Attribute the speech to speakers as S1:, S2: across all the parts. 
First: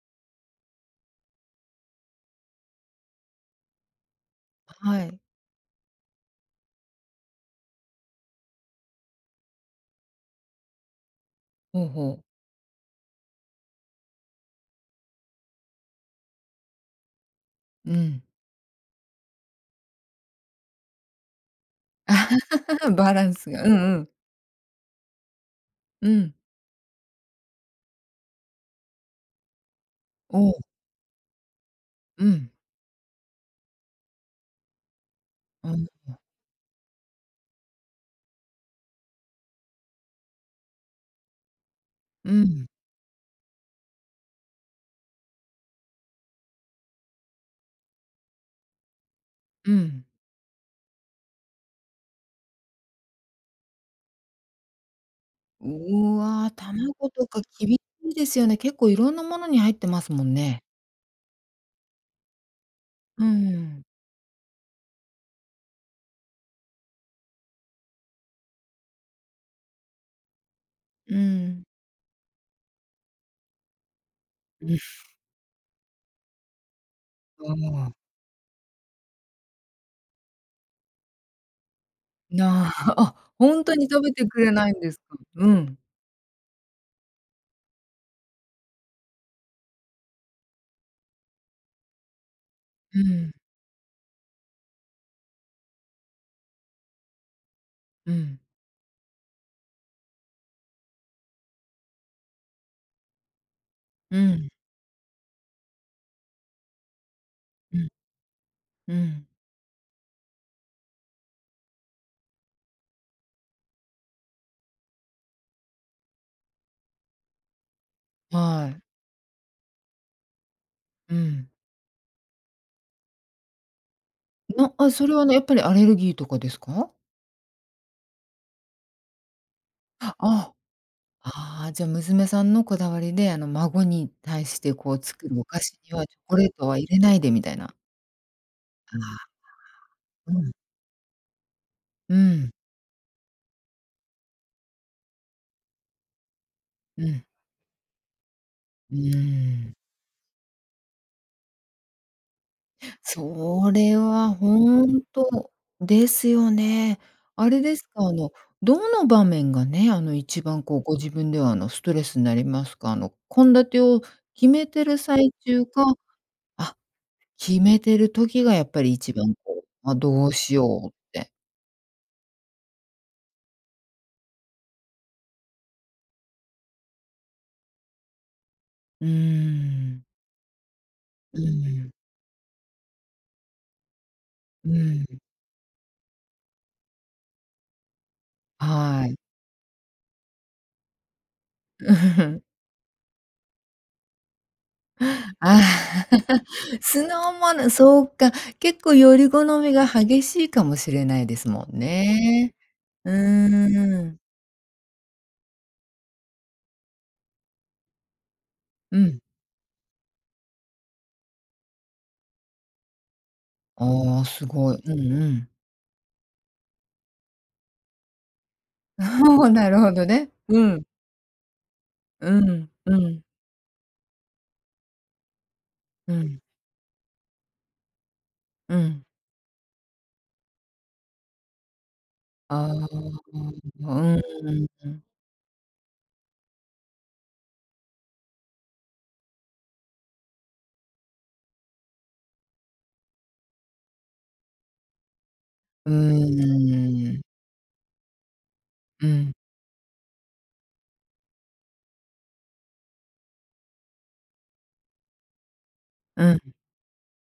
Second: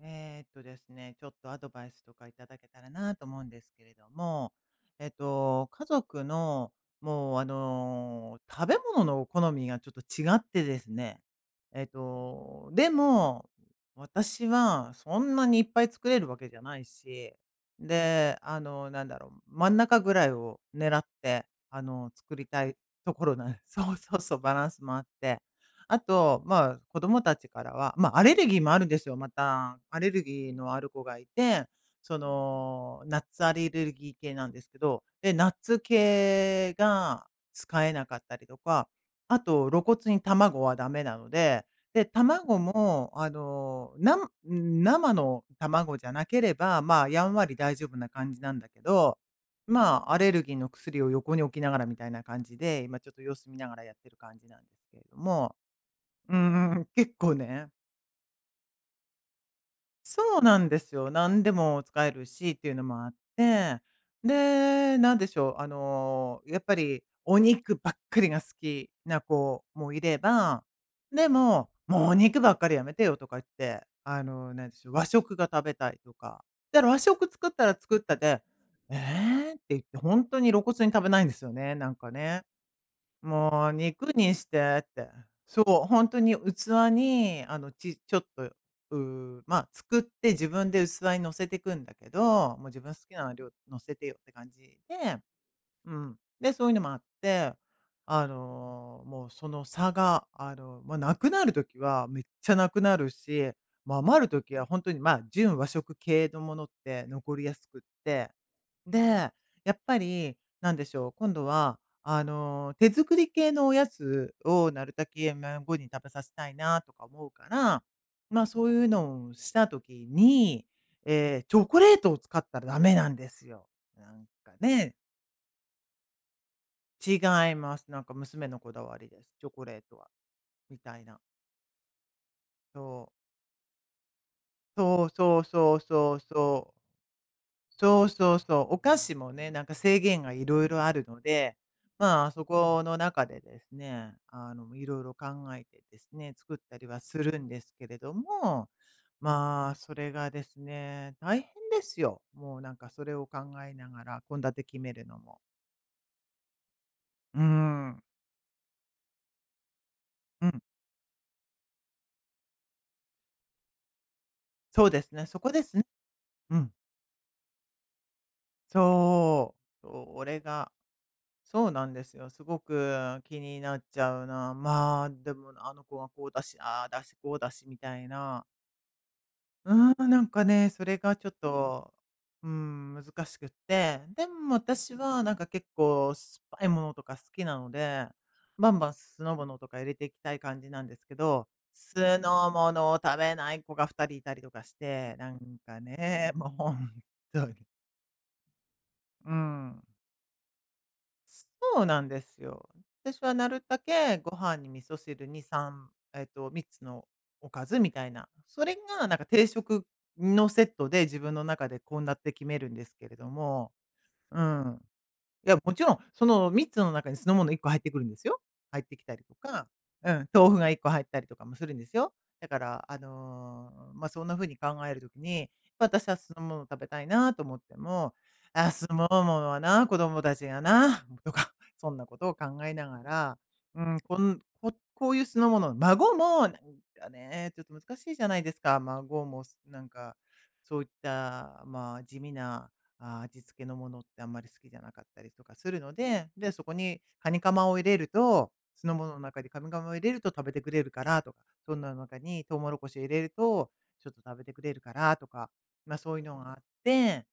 S1: ええっとですね、ちょっとアドバイスとかいただけたらなと思うんですけれども、
S2: あ、は
S1: えっ
S2: い。
S1: と、家族の、もうあの、食べ物の好みがちょっと違ってですね。
S2: ほ
S1: えっ
S2: うほう。
S1: と、でも、私はそんなにいっぱい作れるわけじゃないし、
S2: うん。
S1: で、あの、なんだろう、真ん中ぐらいを狙って、あの、作りたい
S2: バ
S1: と
S2: ラ
S1: こ
S2: ン
S1: ろな
S2: ス
S1: ん
S2: が、うん
S1: そう
S2: うん。
S1: そうそう、バランスもあって。あ
S2: うん。
S1: と、ま、子供たちからはま、アレルギーもあるんですよ、また。アレル
S2: お
S1: ギー
S2: お。
S1: のある子がいて、そ
S2: うん。
S1: の、ナッツアレルギー系なんですけど、で、ナッ
S2: うん
S1: ツ
S2: うん。
S1: 系が使えなかったりとか、あと露骨に卵は駄目なので、で、
S2: う
S1: 卵
S2: ん。
S1: も、あの、なんうーん、生の卵じゃなければ、ま、やんわり大丈夫な感じなんだけど、
S2: う
S1: ま、
S2: ん。
S1: アレルギーの薬を横に置きながらみたいな感じで、今ちょっと様子見ながらやってる感じなんですけれども。
S2: う
S1: うー
S2: わ、
S1: ん、
S2: 卵
S1: 結
S2: と
S1: 構
S2: か
S1: ね
S2: 厳しいですよね。結構いろんなものに入ってますもん
S1: そうな
S2: ね。
S1: んですよ。なんでも使えるしっていうのもあっ
S2: うー
S1: て。
S2: ん。
S1: で、なんでしょう、あの、やっぱりお肉ばっかりが好きな子もいれば、
S2: うー
S1: で
S2: ん。
S1: も「もうお肉ばっかりやめてよ」とか言って、あの、何で
S2: う
S1: しょう、
S2: ふ。
S1: 和食が食べたいとか。ったら和食作っ
S2: わ
S1: たら
S2: あ。
S1: 作ったで、「ええ？」って言って、ほんとに露骨に食べないんですよね、なんかね。
S2: な、あ、ほん
S1: 「もう
S2: とに食
S1: 肉
S2: べて
S1: に
S2: く
S1: し
S2: れない
S1: て」
S2: ん
S1: っ
S2: です
S1: て。
S2: か？う
S1: そ
S2: ん。
S1: う、ほんとに器にあの、ちちょっと、うーん、ま、作って自分で器に載せてくんだけど、もう、自分
S2: う
S1: 好きな
S2: ん。
S1: 料理載せてよって感じで、うん、で、そういうのもあって、
S2: う
S1: あ
S2: ん。
S1: の、もうその差があの、ま、無くなる時はめっちゃなくなるし、ま、
S2: う
S1: 余る
S2: ん。
S1: 時はほんとに、ま、純和食系のものって残りやす
S2: う
S1: くっ
S2: ん。
S1: て。
S2: うん。
S1: で、やっぱり、何でしょう、今度は、あの、手作り系のおやつをなるたけ、いや、孫に食べさせたいなとか思うから、ま、そ
S2: は
S1: う
S2: い。
S1: いうのをした時に、
S2: う
S1: ええ、
S2: ん。
S1: チョコレートを使ったらダメなんですよ。なんか、
S2: なあ、
S1: ね。
S2: それは、あの、やっぱりアレルギーとかですか？
S1: 違います。なんか娘のこだわりです。「チョコレートは」
S2: は、あ。
S1: みたいな。
S2: ああ、じゃ、娘さんのこだわ
S1: そう。
S2: りで、あの、孫に対して、こう、
S1: そう
S2: 作
S1: そ
S2: る
S1: う
S2: お菓
S1: そ
S2: 子
S1: う
S2: には
S1: そ
S2: チョ
S1: う
S2: コレー
S1: そ
S2: ト
S1: う。
S2: は入れないで、みたいな。
S1: そうそうそう。お菓子
S2: あ。
S1: もね、なんか制限が
S2: うん。
S1: 色々あるので、
S2: うー
S1: ま、そ
S2: ん。
S1: この中でですね、あの、色々考えてですね、作ったりは
S2: う
S1: す
S2: ん。
S1: るんですけれども、
S2: うー
S1: ま、
S2: ん。
S1: それがですね、大変ですよ。もう、なんか、それを考
S2: そ
S1: えな
S2: れ
S1: がら、
S2: は
S1: 献立決
S2: 本
S1: めるのも。
S2: 当ですよね。
S1: うー
S2: あれですか？
S1: ん。
S2: あの、どの場面がね、あの一
S1: うん。
S2: 番こう、ご自分ではあのストレスになりますか？あの、献立を決めて
S1: そう
S2: る
S1: ですね、
S2: 最
S1: そこで
S2: 中
S1: すね。
S2: か
S1: うん。
S2: あ、決めてる時がやっぱり一番
S1: そ
S2: こう、
S1: う。そ
S2: あ、
S1: う、お
S2: どう
S1: れ
S2: しよ
S1: が、
S2: うって。
S1: そうなんですよ、すごく気になっちゃうな。ま、でもな、あの子はこうだし、ああだし、こうだしみたいな。
S2: うー
S1: うー
S2: ん。
S1: ん、なんかね、それがちょっ
S2: う
S1: と、
S2: ん。
S1: うーん、難しくって。でも
S2: う
S1: 私
S2: ん。
S1: は、なんか結構酸っぱいものとか好きなので、バンバン
S2: はい。
S1: 酢の物とか入れていきたい感じなんですけど、酢 の物を食べない子が2人いたりとかして。なん
S2: あ。
S1: かね、も うほん
S2: 酢の
S1: とに。
S2: 物、そうか。結構選り
S1: う
S2: 好み
S1: ん。
S2: が激しいかもしれないですもん
S1: そうなんです
S2: ね。
S1: よ。
S2: う
S1: 私はなるた
S2: ー
S1: け、
S2: ん。
S1: ご飯に味噌汁に、3えっと、3つのおかずみたいな、それ
S2: う
S1: がなん
S2: ん。
S1: か定食のセットで、自分の中で献立決めるんですけれども。
S2: ああ、
S1: う
S2: すごい。
S1: ん。
S2: うんうん。
S1: いや、もちろん、その3つの中に酢の物1個入ってくるんですよ。入ってきたりと
S2: おお、
S1: か
S2: なるほど
S1: うん、
S2: ね。
S1: 豆腐
S2: う
S1: がいっ
S2: ん。
S1: こ入ったりとかもするんですよ。
S2: う
S1: だか
S2: ん、
S1: ら、
S2: う
S1: あ
S2: ん。
S1: の、ま、そんな風に考える時に、ま、私
S2: う
S1: は酢
S2: ん。
S1: の物を食べたいなと思っても、あ、
S2: う
S1: す
S2: ん。
S1: もうものはな、子供たちがな、とか、そんなことを
S2: あ
S1: 考
S2: あ。
S1: えなが
S2: う
S1: ら、うーん、こん
S2: ー
S1: こ
S2: ん。
S1: こういう酢の物、孫も、なんかね、ちょっと難しいじゃないですか。孫も、すなんか、そういった、ま、地味な、あ、味付けのものってあんまり好きじゃなかったりとかする
S2: う
S1: ので、で、そこに、
S2: ーん。
S1: かにかまを入れると酢の
S2: う
S1: 物の
S2: ん。
S1: 中でかにかまを入れると食べてくれるからとか、そんなの中にトウモロコシを入れると、ちょっと食べてくれるからとか。まあ、そういう
S2: う
S1: の
S2: ん。
S1: があって、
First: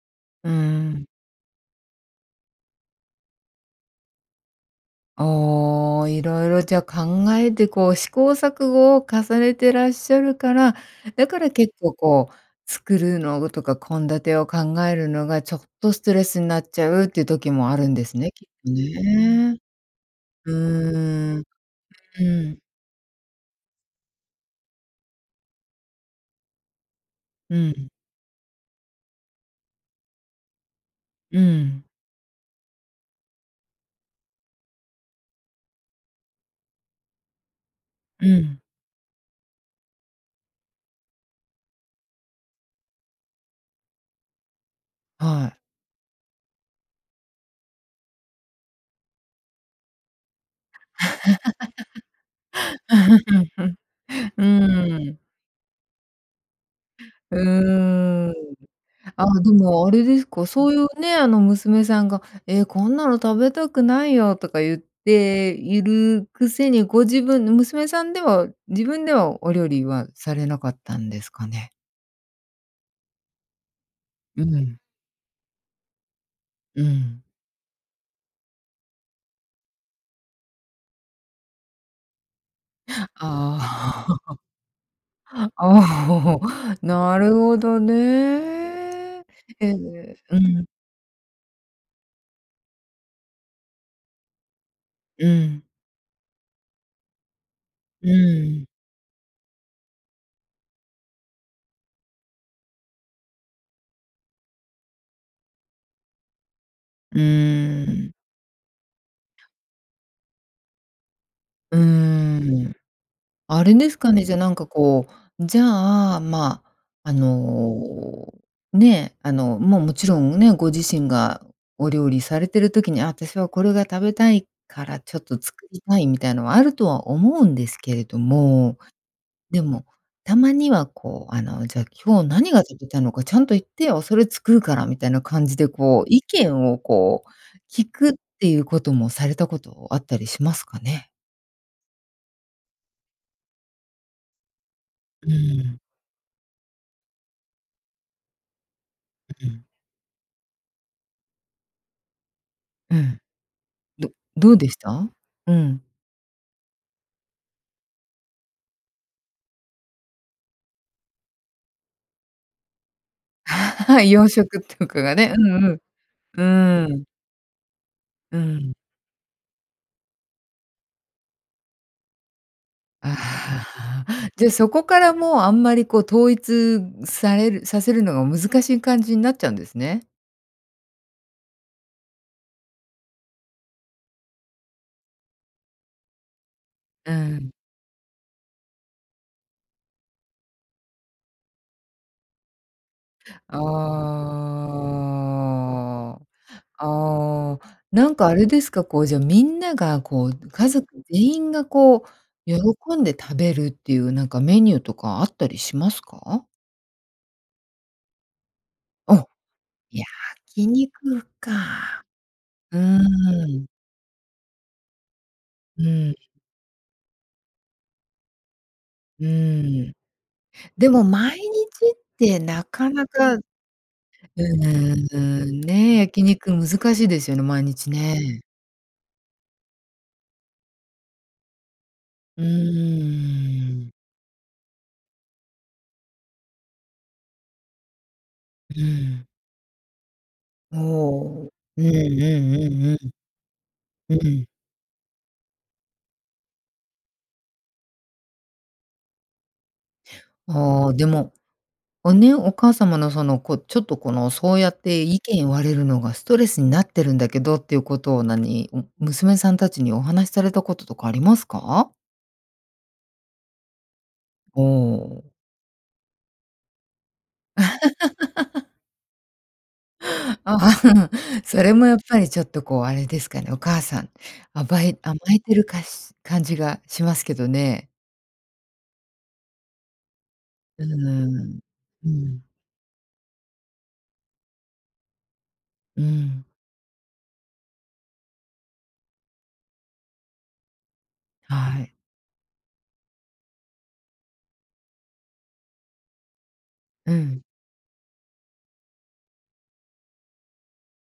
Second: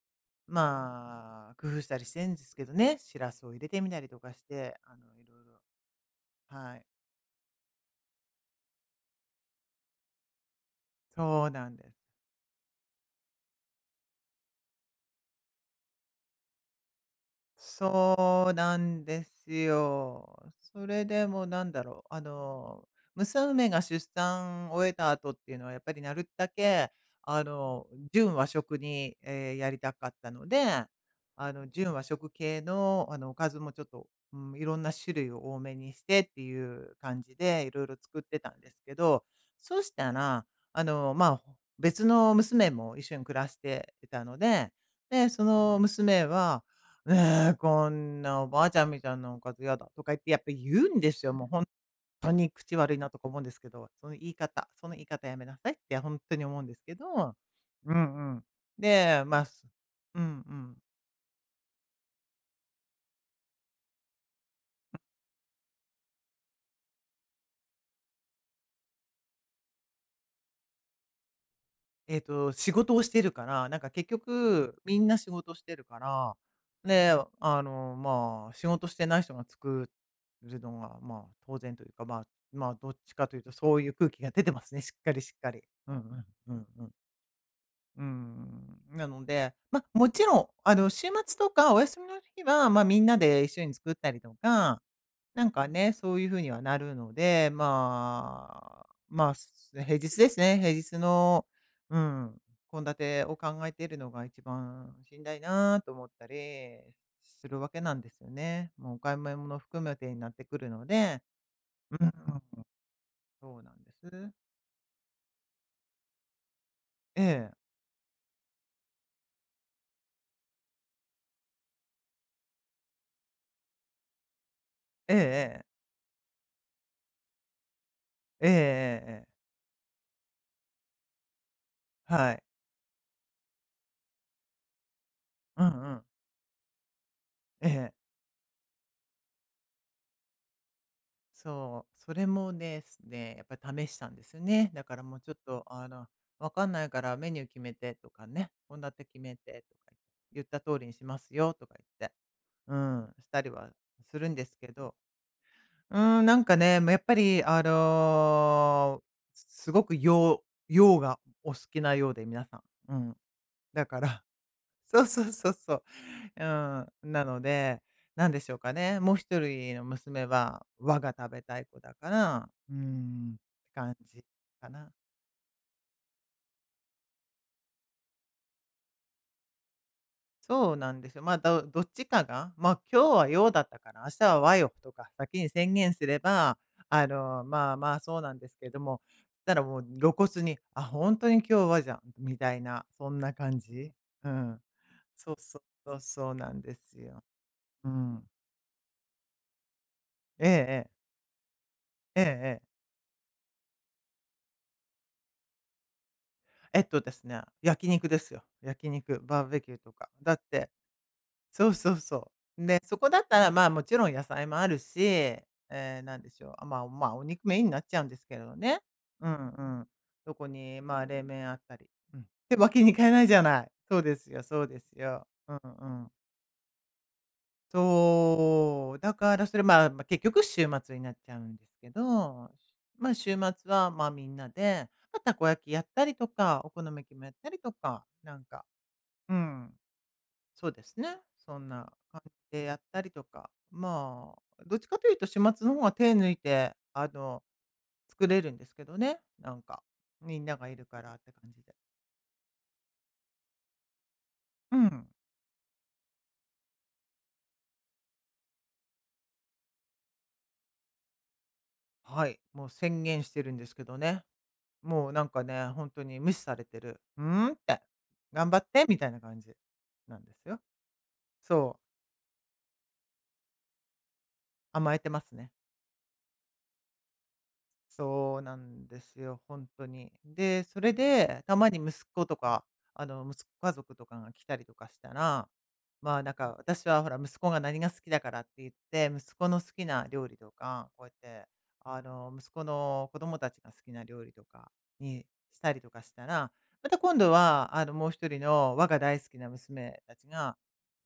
S2: うーん。
S1: まあ、工夫したりしてんすけどね、シラスを入れてみなりとかして、あの、色々
S2: ああ、色々じ
S1: は
S2: ゃ
S1: い。
S2: 考えてこう試行錯誤を重ねてらっしゃるから、だか
S1: そう
S2: ら
S1: な
S2: 結
S1: んで
S2: 構
S1: す。
S2: こう、作るのとか献立を考えるのがちょっとストレスになっちゃうっていう時もあるんですね、きっ
S1: そう
S2: と
S1: なんです
S2: ね。
S1: よ。
S2: う
S1: それで
S2: ーん。
S1: もうなんだろう、あ
S2: うん。
S1: の、娘が出産終えた後っていうのはやっぱりなるたけ、あ
S2: う
S1: の、
S2: ん。
S1: 純和食に、え、やりたかったので、
S2: う
S1: あの
S2: ん。
S1: 純和食系の、あのおかずもちょっと、うーん、いろんな種類を多めにしてっていう感じで、色々作っ
S2: う
S1: てたん
S2: ん。
S1: ですけど、そしたら、あの、まあ、別の娘も一緒に暮らしていたので、で、そ
S2: はい。
S1: の娘は「え、こんなおばあちゃんみたいなおかずやだ」とか言ってやっぱ言うんですよ、もうほんとに口悪いなとか思うんですけど、その言 い
S2: う
S1: 方、その言い
S2: ーん。
S1: 方やめなさいって、ほんとに思うんですけど
S2: う
S1: うん
S2: ーん。
S1: うん。で、
S2: ああ、
S1: ま
S2: で
S1: す
S2: もあれで
S1: うん、
S2: すか、
S1: う
S2: そうい
S1: ん。
S2: うね、あの娘さんが「え、こんなの食べたくないよ」とか言っているくせに、ご自分の娘さんでは、自分では、お料理は、されなかったんですかね？
S1: えっと、仕事をしてるから、なんか結
S2: うう
S1: 局
S2: ん。
S1: みんな仕事してるから、
S2: う
S1: で、
S2: ん。
S1: あの、ま、仕事してない人が作るのが、ま、当然というか、まま、どっちかというとそういう
S2: あ
S1: 空気
S2: あ。
S1: が 出てますね、しっかりしっかり。うんう
S2: あ、ほ
S1: ん。
S2: ほ、
S1: うんうん。
S2: なるほどね！
S1: うーん、なので、
S2: へ
S1: ま、も
S2: え
S1: ちろ
S2: う
S1: ん
S2: ん。
S1: あの、週末とかお休みの日は、ま、みんなで一緒に作ったりとか、
S2: う
S1: なん
S2: ん。
S1: かね、そういう風にはなるので、
S2: う
S1: ま
S2: ーん。
S1: あ、ます、で平日ですね。平日の、うん、献立を考えているのが一番しんだいなと思ったり
S2: う
S1: するわけなん
S2: ー
S1: で
S2: ん。
S1: すよね。もうお買い物も含めてになってくるので、
S2: うー
S1: うーん。
S2: ん。
S1: そう
S2: あ
S1: な
S2: れ
S1: ん
S2: で
S1: で
S2: すかね、
S1: す。
S2: じゃ、なんか、こう、じゃあ、ま、あ
S1: ええ。
S2: の、ね、あの、もう、もちろん、ん、ね、ご自身がお料理されてる時に、私はこれが食べたいから
S1: え
S2: ち
S1: え、
S2: ょっと
S1: ええ。
S2: 作りたいみたいのはあるとは思うんですけれど
S1: ええ
S2: も、
S1: ええええ。
S2: でも、たまにはこう、あの、じゃ今日
S1: はい。
S2: 何が食べたのかちゃんと言ってよ、それ作るからみたいな感じ
S1: う
S2: で
S1: んう
S2: こう、
S1: ん。
S2: 意見をこう、
S1: え
S2: 聞
S1: え。
S2: くっていうこともされたことあったりしますかね？
S1: そう、それもですね、やっぱ試したんですよね。だからもう
S2: う
S1: ちょっ
S2: ー
S1: と
S2: ん。
S1: あの、分かんないからメニュー決めてとかね、献立て決め
S2: うう
S1: て
S2: ん。
S1: とか、言った通りにしますよとか言って。う
S2: う
S1: ん、
S2: ん。
S1: したりは
S2: ど
S1: するんで
S2: ど
S1: す
S2: うで
S1: け
S2: し
S1: ど。
S2: た？うん。
S1: うん、なんかね、ま、やっぱりあの、すごく洋洋がお好きなようで、皆さん。うん。だか ら
S2: 洋食とか
S1: そう
S2: が
S1: そう
S2: ね、う
S1: そう
S2: んう
S1: そう。う
S2: ん。うーん。
S1: ん、なので、なん
S2: うー
S1: でしょう
S2: ん。
S1: かね、もう1人の娘は、和が食べたい子だから、うーん。
S2: あ
S1: 感じ
S2: あ、じゃ、
S1: か
S2: そこ
S1: な。
S2: からもう、あんまりこう、統一されるさせるのが難しい感じになっちゃうんですね。
S1: そうなんですよ。ま、だうどっちかが、ま、今日は洋だったから、明日は和よとか先に宣言すれば、あ
S2: うー
S1: の、
S2: ん。
S1: まま、そうなんですけども、したらもう露骨に、あ、本当に今日はじゃ、みたいな、そんな感じ。うん。そうそうそう、
S2: ああ。
S1: そうなんですよ。
S2: ああ、
S1: う
S2: なん
S1: ん。
S2: かあれですか、こう、じゃ、みんながこう、
S1: ええ
S2: 家
S1: え
S2: 族
S1: え。
S2: 全員がこ
S1: ええ
S2: う、
S1: ええ。
S2: 喜んで食べるっていうなんかメニューとかあったりしますか？
S1: えっとですね、焼き肉ですよ。焼き肉、
S2: あ、
S1: バーベキューと
S2: 焼
S1: か。だっ
S2: き
S1: て
S2: 肉
S1: そうそう
S2: か。
S1: そう。
S2: う
S1: で、そこだったら、
S2: ーん。
S1: ま、もちろん野菜もあるし、
S2: う
S1: え、
S2: ーん。
S1: 何でしょう、まま、お肉メインになっちゃうんですけどね。
S2: う
S1: うんう
S2: ー
S1: ん。
S2: ん。
S1: そこに、
S2: でも
S1: ま、冷
S2: 毎日
S1: 麺あったり
S2: っ
S1: うん。
S2: て
S1: て、
S2: な
S1: わけ
S2: か
S1: にい
S2: な
S1: かない
S2: か
S1: じ
S2: う
S1: ゃない。そうですよ
S2: う
S1: そうです
S2: ー
S1: よ。うん
S2: ん、
S1: う
S2: ね、
S1: ん。
S2: 焼肉難しいですよね、毎日ね。
S1: そう、だからそれ、まま、結局週末になっちゃうんですけ
S2: う
S1: ど、ま、週末
S2: ー
S1: は、
S2: ん。
S1: ま、みんなで、ま、たこ焼きやったりとか、お好み焼きもやったりとか、なんか、
S2: うーん。
S1: うん。そう
S2: お
S1: ですね、
S2: お。
S1: そん
S2: うんう
S1: な感じでやっ
S2: んうん
S1: たりとか、
S2: うん。う
S1: ま、
S2: ん。
S1: どっちかというと週末の方が手抜いて、あの、作れるんですけどね、なんか、みんながいる
S2: ああ、
S1: か
S2: で
S1: らって
S2: も
S1: 感じで。
S2: をね、お母様のその、こう、ちょっと、この、そうや
S1: う
S2: って
S1: ん。
S2: 意見言われるのがストレスになってるんだけどっていうことを何、娘さんたちにお話されたこととかありますか？
S1: はい、もう宣言してるんですけどね。もうな
S2: ほ
S1: ん
S2: う。
S1: かね、ほんとに無視されてる。うーんって。頑張っ てみたいな感じなんですよ。
S2: それ
S1: そう。
S2: もやっぱりちょっとこう、あれですかね、お母さん、甘
S1: 甘
S2: え
S1: えて
S2: 甘
S1: ます
S2: え
S1: ね。
S2: てるかし感じがしますけどね。
S1: そうなんですよ、ほんとに。で、そ
S2: うー
S1: れでた
S2: ん。
S1: まに息
S2: う
S1: 子と
S2: ん。
S1: か、あの、息子家族とかが来たりとかしたら、
S2: うー
S1: ま、なん
S2: ん。
S1: か私はほら息子が何が好きだからって言って、息子の好きな料理とか、こうやって、
S2: はい。
S1: あの、息子の子供たちが好きな料理とかにしたりとかしたら、また
S2: う
S1: 今度
S2: ん。
S1: は、あの、もう1人の和が大好きな娘たちが、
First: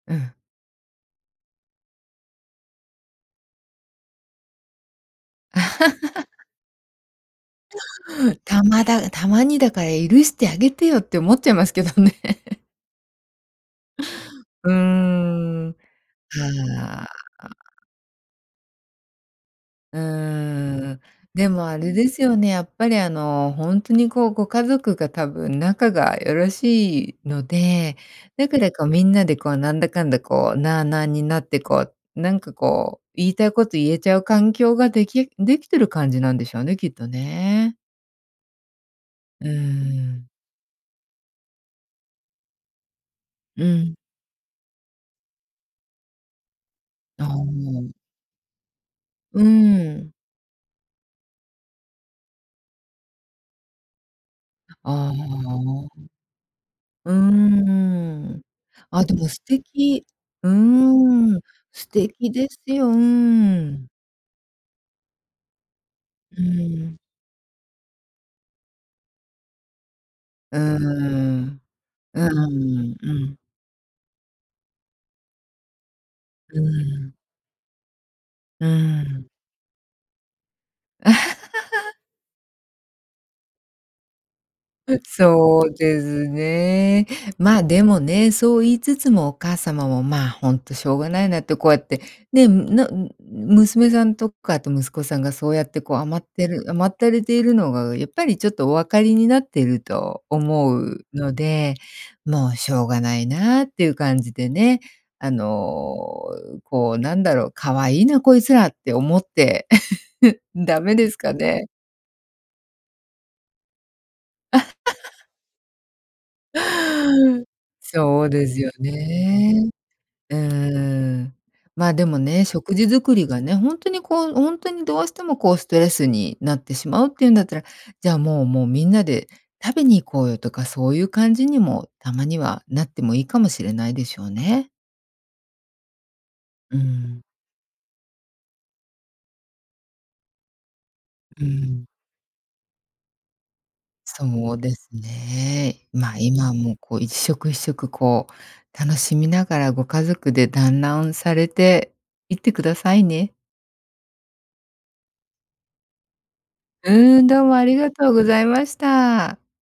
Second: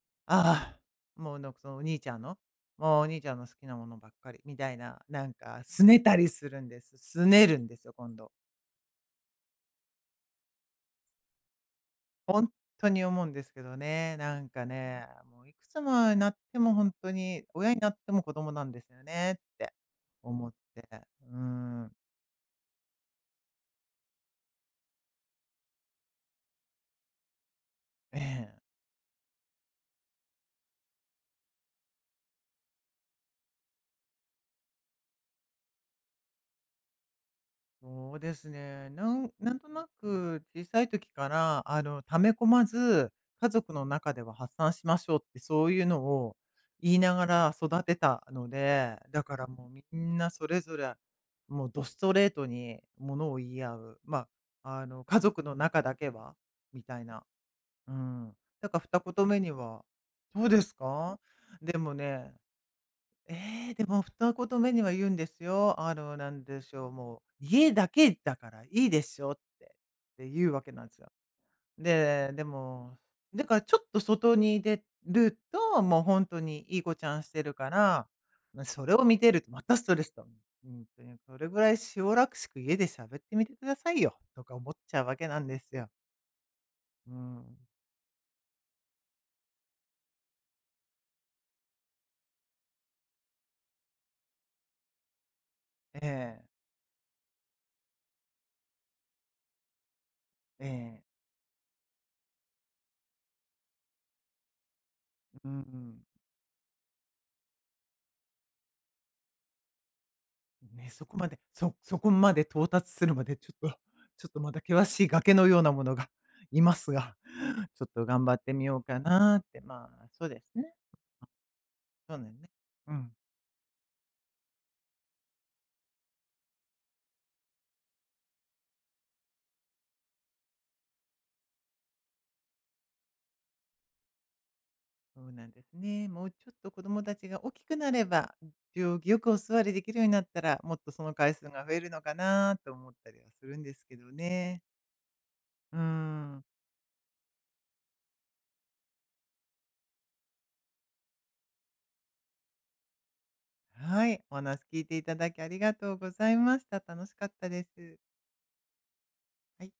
S2: うん。
S1: ああ、もうのそのお兄ちゃんの、もうお兄ちゃんの好きなものばっかり、みたいな、なんかすねたり するんです。すねるんですよ、今度。
S2: たまだたまにだから許してあげてよって思っちゃいますけどね。
S1: ほんとに思うんですけどね、なんか
S2: う
S1: ね、もういく
S2: ん、
S1: つもになってもほん
S2: は、
S1: とに、
S2: あ。
S1: 親になっても子供なんですよねって
S2: う
S1: 思って
S2: ー
S1: て。
S2: ん。
S1: うー
S2: でもあ
S1: ん。
S2: れですよね、やっぱりあの、ほんとにこう、ご家族が多分仲がよろしいので、
S1: え
S2: だ
S1: え。
S2: からこう、みんなでこう、なんだかんだこう、なあなあになってこう、なんかこう、言いたいこと言えちゃう環境ができできてる感じなんでしょうね、きっとね。
S1: そうですね、なん
S2: うー
S1: なんとな
S2: ん。
S1: く、小さい時から、あの、溜め込まず、家
S2: う
S1: 族の
S2: ん。
S1: 中では発散しましょうってそういうのを言いな
S2: あ
S1: がら育
S2: あ。
S1: てたので、だか
S2: うー
S1: らもうみ
S2: ん。
S1: んなそれぞれ、もう、どストレートにものを言い合う、ま、あの、
S2: ああ。
S1: 家族の中だけは、みたい
S2: うー
S1: な。うーん。
S2: ん。
S1: だからふた
S2: あ、
S1: こ
S2: で
S1: と
S2: も
S1: め
S2: 素
S1: には
S2: 敵。
S1: そう
S2: う
S1: ですか？
S2: ーん、
S1: で
S2: 素
S1: も
S2: 敵
S1: ね
S2: ですよ、うー
S1: ええ、で
S2: ん。
S1: も2言目には言うんですよ。あの、な
S2: う
S1: ん
S2: ー
S1: でしょう、
S2: ん。
S1: もう「家だけだからいいでしょ」って、って言う
S2: うー
S1: わけなんですよ。
S2: ん。うー
S1: で、で
S2: ん、
S1: も、
S2: うん。
S1: だからちょっと外に出ると、もうほんと
S2: うー
S1: にいい子ち
S2: ん。
S1: ゃんしてるから、ま、
S2: うー
S1: それを見
S2: ん。
S1: てるとまたストレスと。ほんとにそれぐらい しおらしく家で喋ってみてくださいよ、とか思っち
S2: う、
S1: ゃうわけなんで
S2: そう
S1: すよ。
S2: ですね。
S1: うー
S2: ま、
S1: ん。
S2: でもね、そう言いつつもお母様も、ま、ほんとしょうがないなってこうやって、ね、むなん娘さんとかあと息子さんがそうやってこう
S1: え
S2: 甘っ
S1: え。
S2: てる甘ったれているのがやっぱりちょっとお分かりになっていると
S1: え
S2: 思う
S1: え。
S2: ので、もうしょうがないなっていう感じでね、あ
S1: うーん。
S2: の、こう、なんだろう、可愛いなこいつらって思って、ダ
S1: ね、
S2: メ
S1: そ
S2: です
S1: こま
S2: か
S1: で
S2: ね？
S1: そそこまで到達するまでちょっとちょっとまだ険しい 崖のようなものがいますが、ちょっと
S2: そ
S1: 頑
S2: う
S1: 張っ
S2: で
S1: て
S2: す
S1: み
S2: よ
S1: ようかなって。
S2: ね。
S1: ま、そう
S2: う
S1: ですね。
S2: ーん。ま、で
S1: そう
S2: も
S1: なん
S2: ね、
S1: ね。
S2: 食事
S1: うん。
S2: 作りがね、ほんとにこう、ほんとにどうしてもこうストレスになってしまうっていうんだったら、じゃあもうもうみんなで食べに行こうよとか、そういう感じにもたまにはなってもいいかもしれないでしょうね。
S1: そうなんですね。もうちょっと
S2: うー
S1: 子供た
S2: ん。
S1: ちが大きくなれば、行儀よくお座りできるようになったら、もっとその回
S2: う
S1: 数
S2: ー
S1: が増え
S2: ん。
S1: るのかなと思ったりはするんですけど
S2: そう
S1: ね。
S2: です
S1: うー
S2: ね。ま、
S1: ん。
S2: 今もこう一食一食こう楽しみながらご家族で団欒されていってくださいね。
S1: はい、お話聞いていただきありがとうございました。楽し
S2: うー
S1: か
S2: ん、
S1: っ
S2: どう
S1: た
S2: も
S1: で
S2: ありが
S1: す。
S2: とうございました。
S1: はい。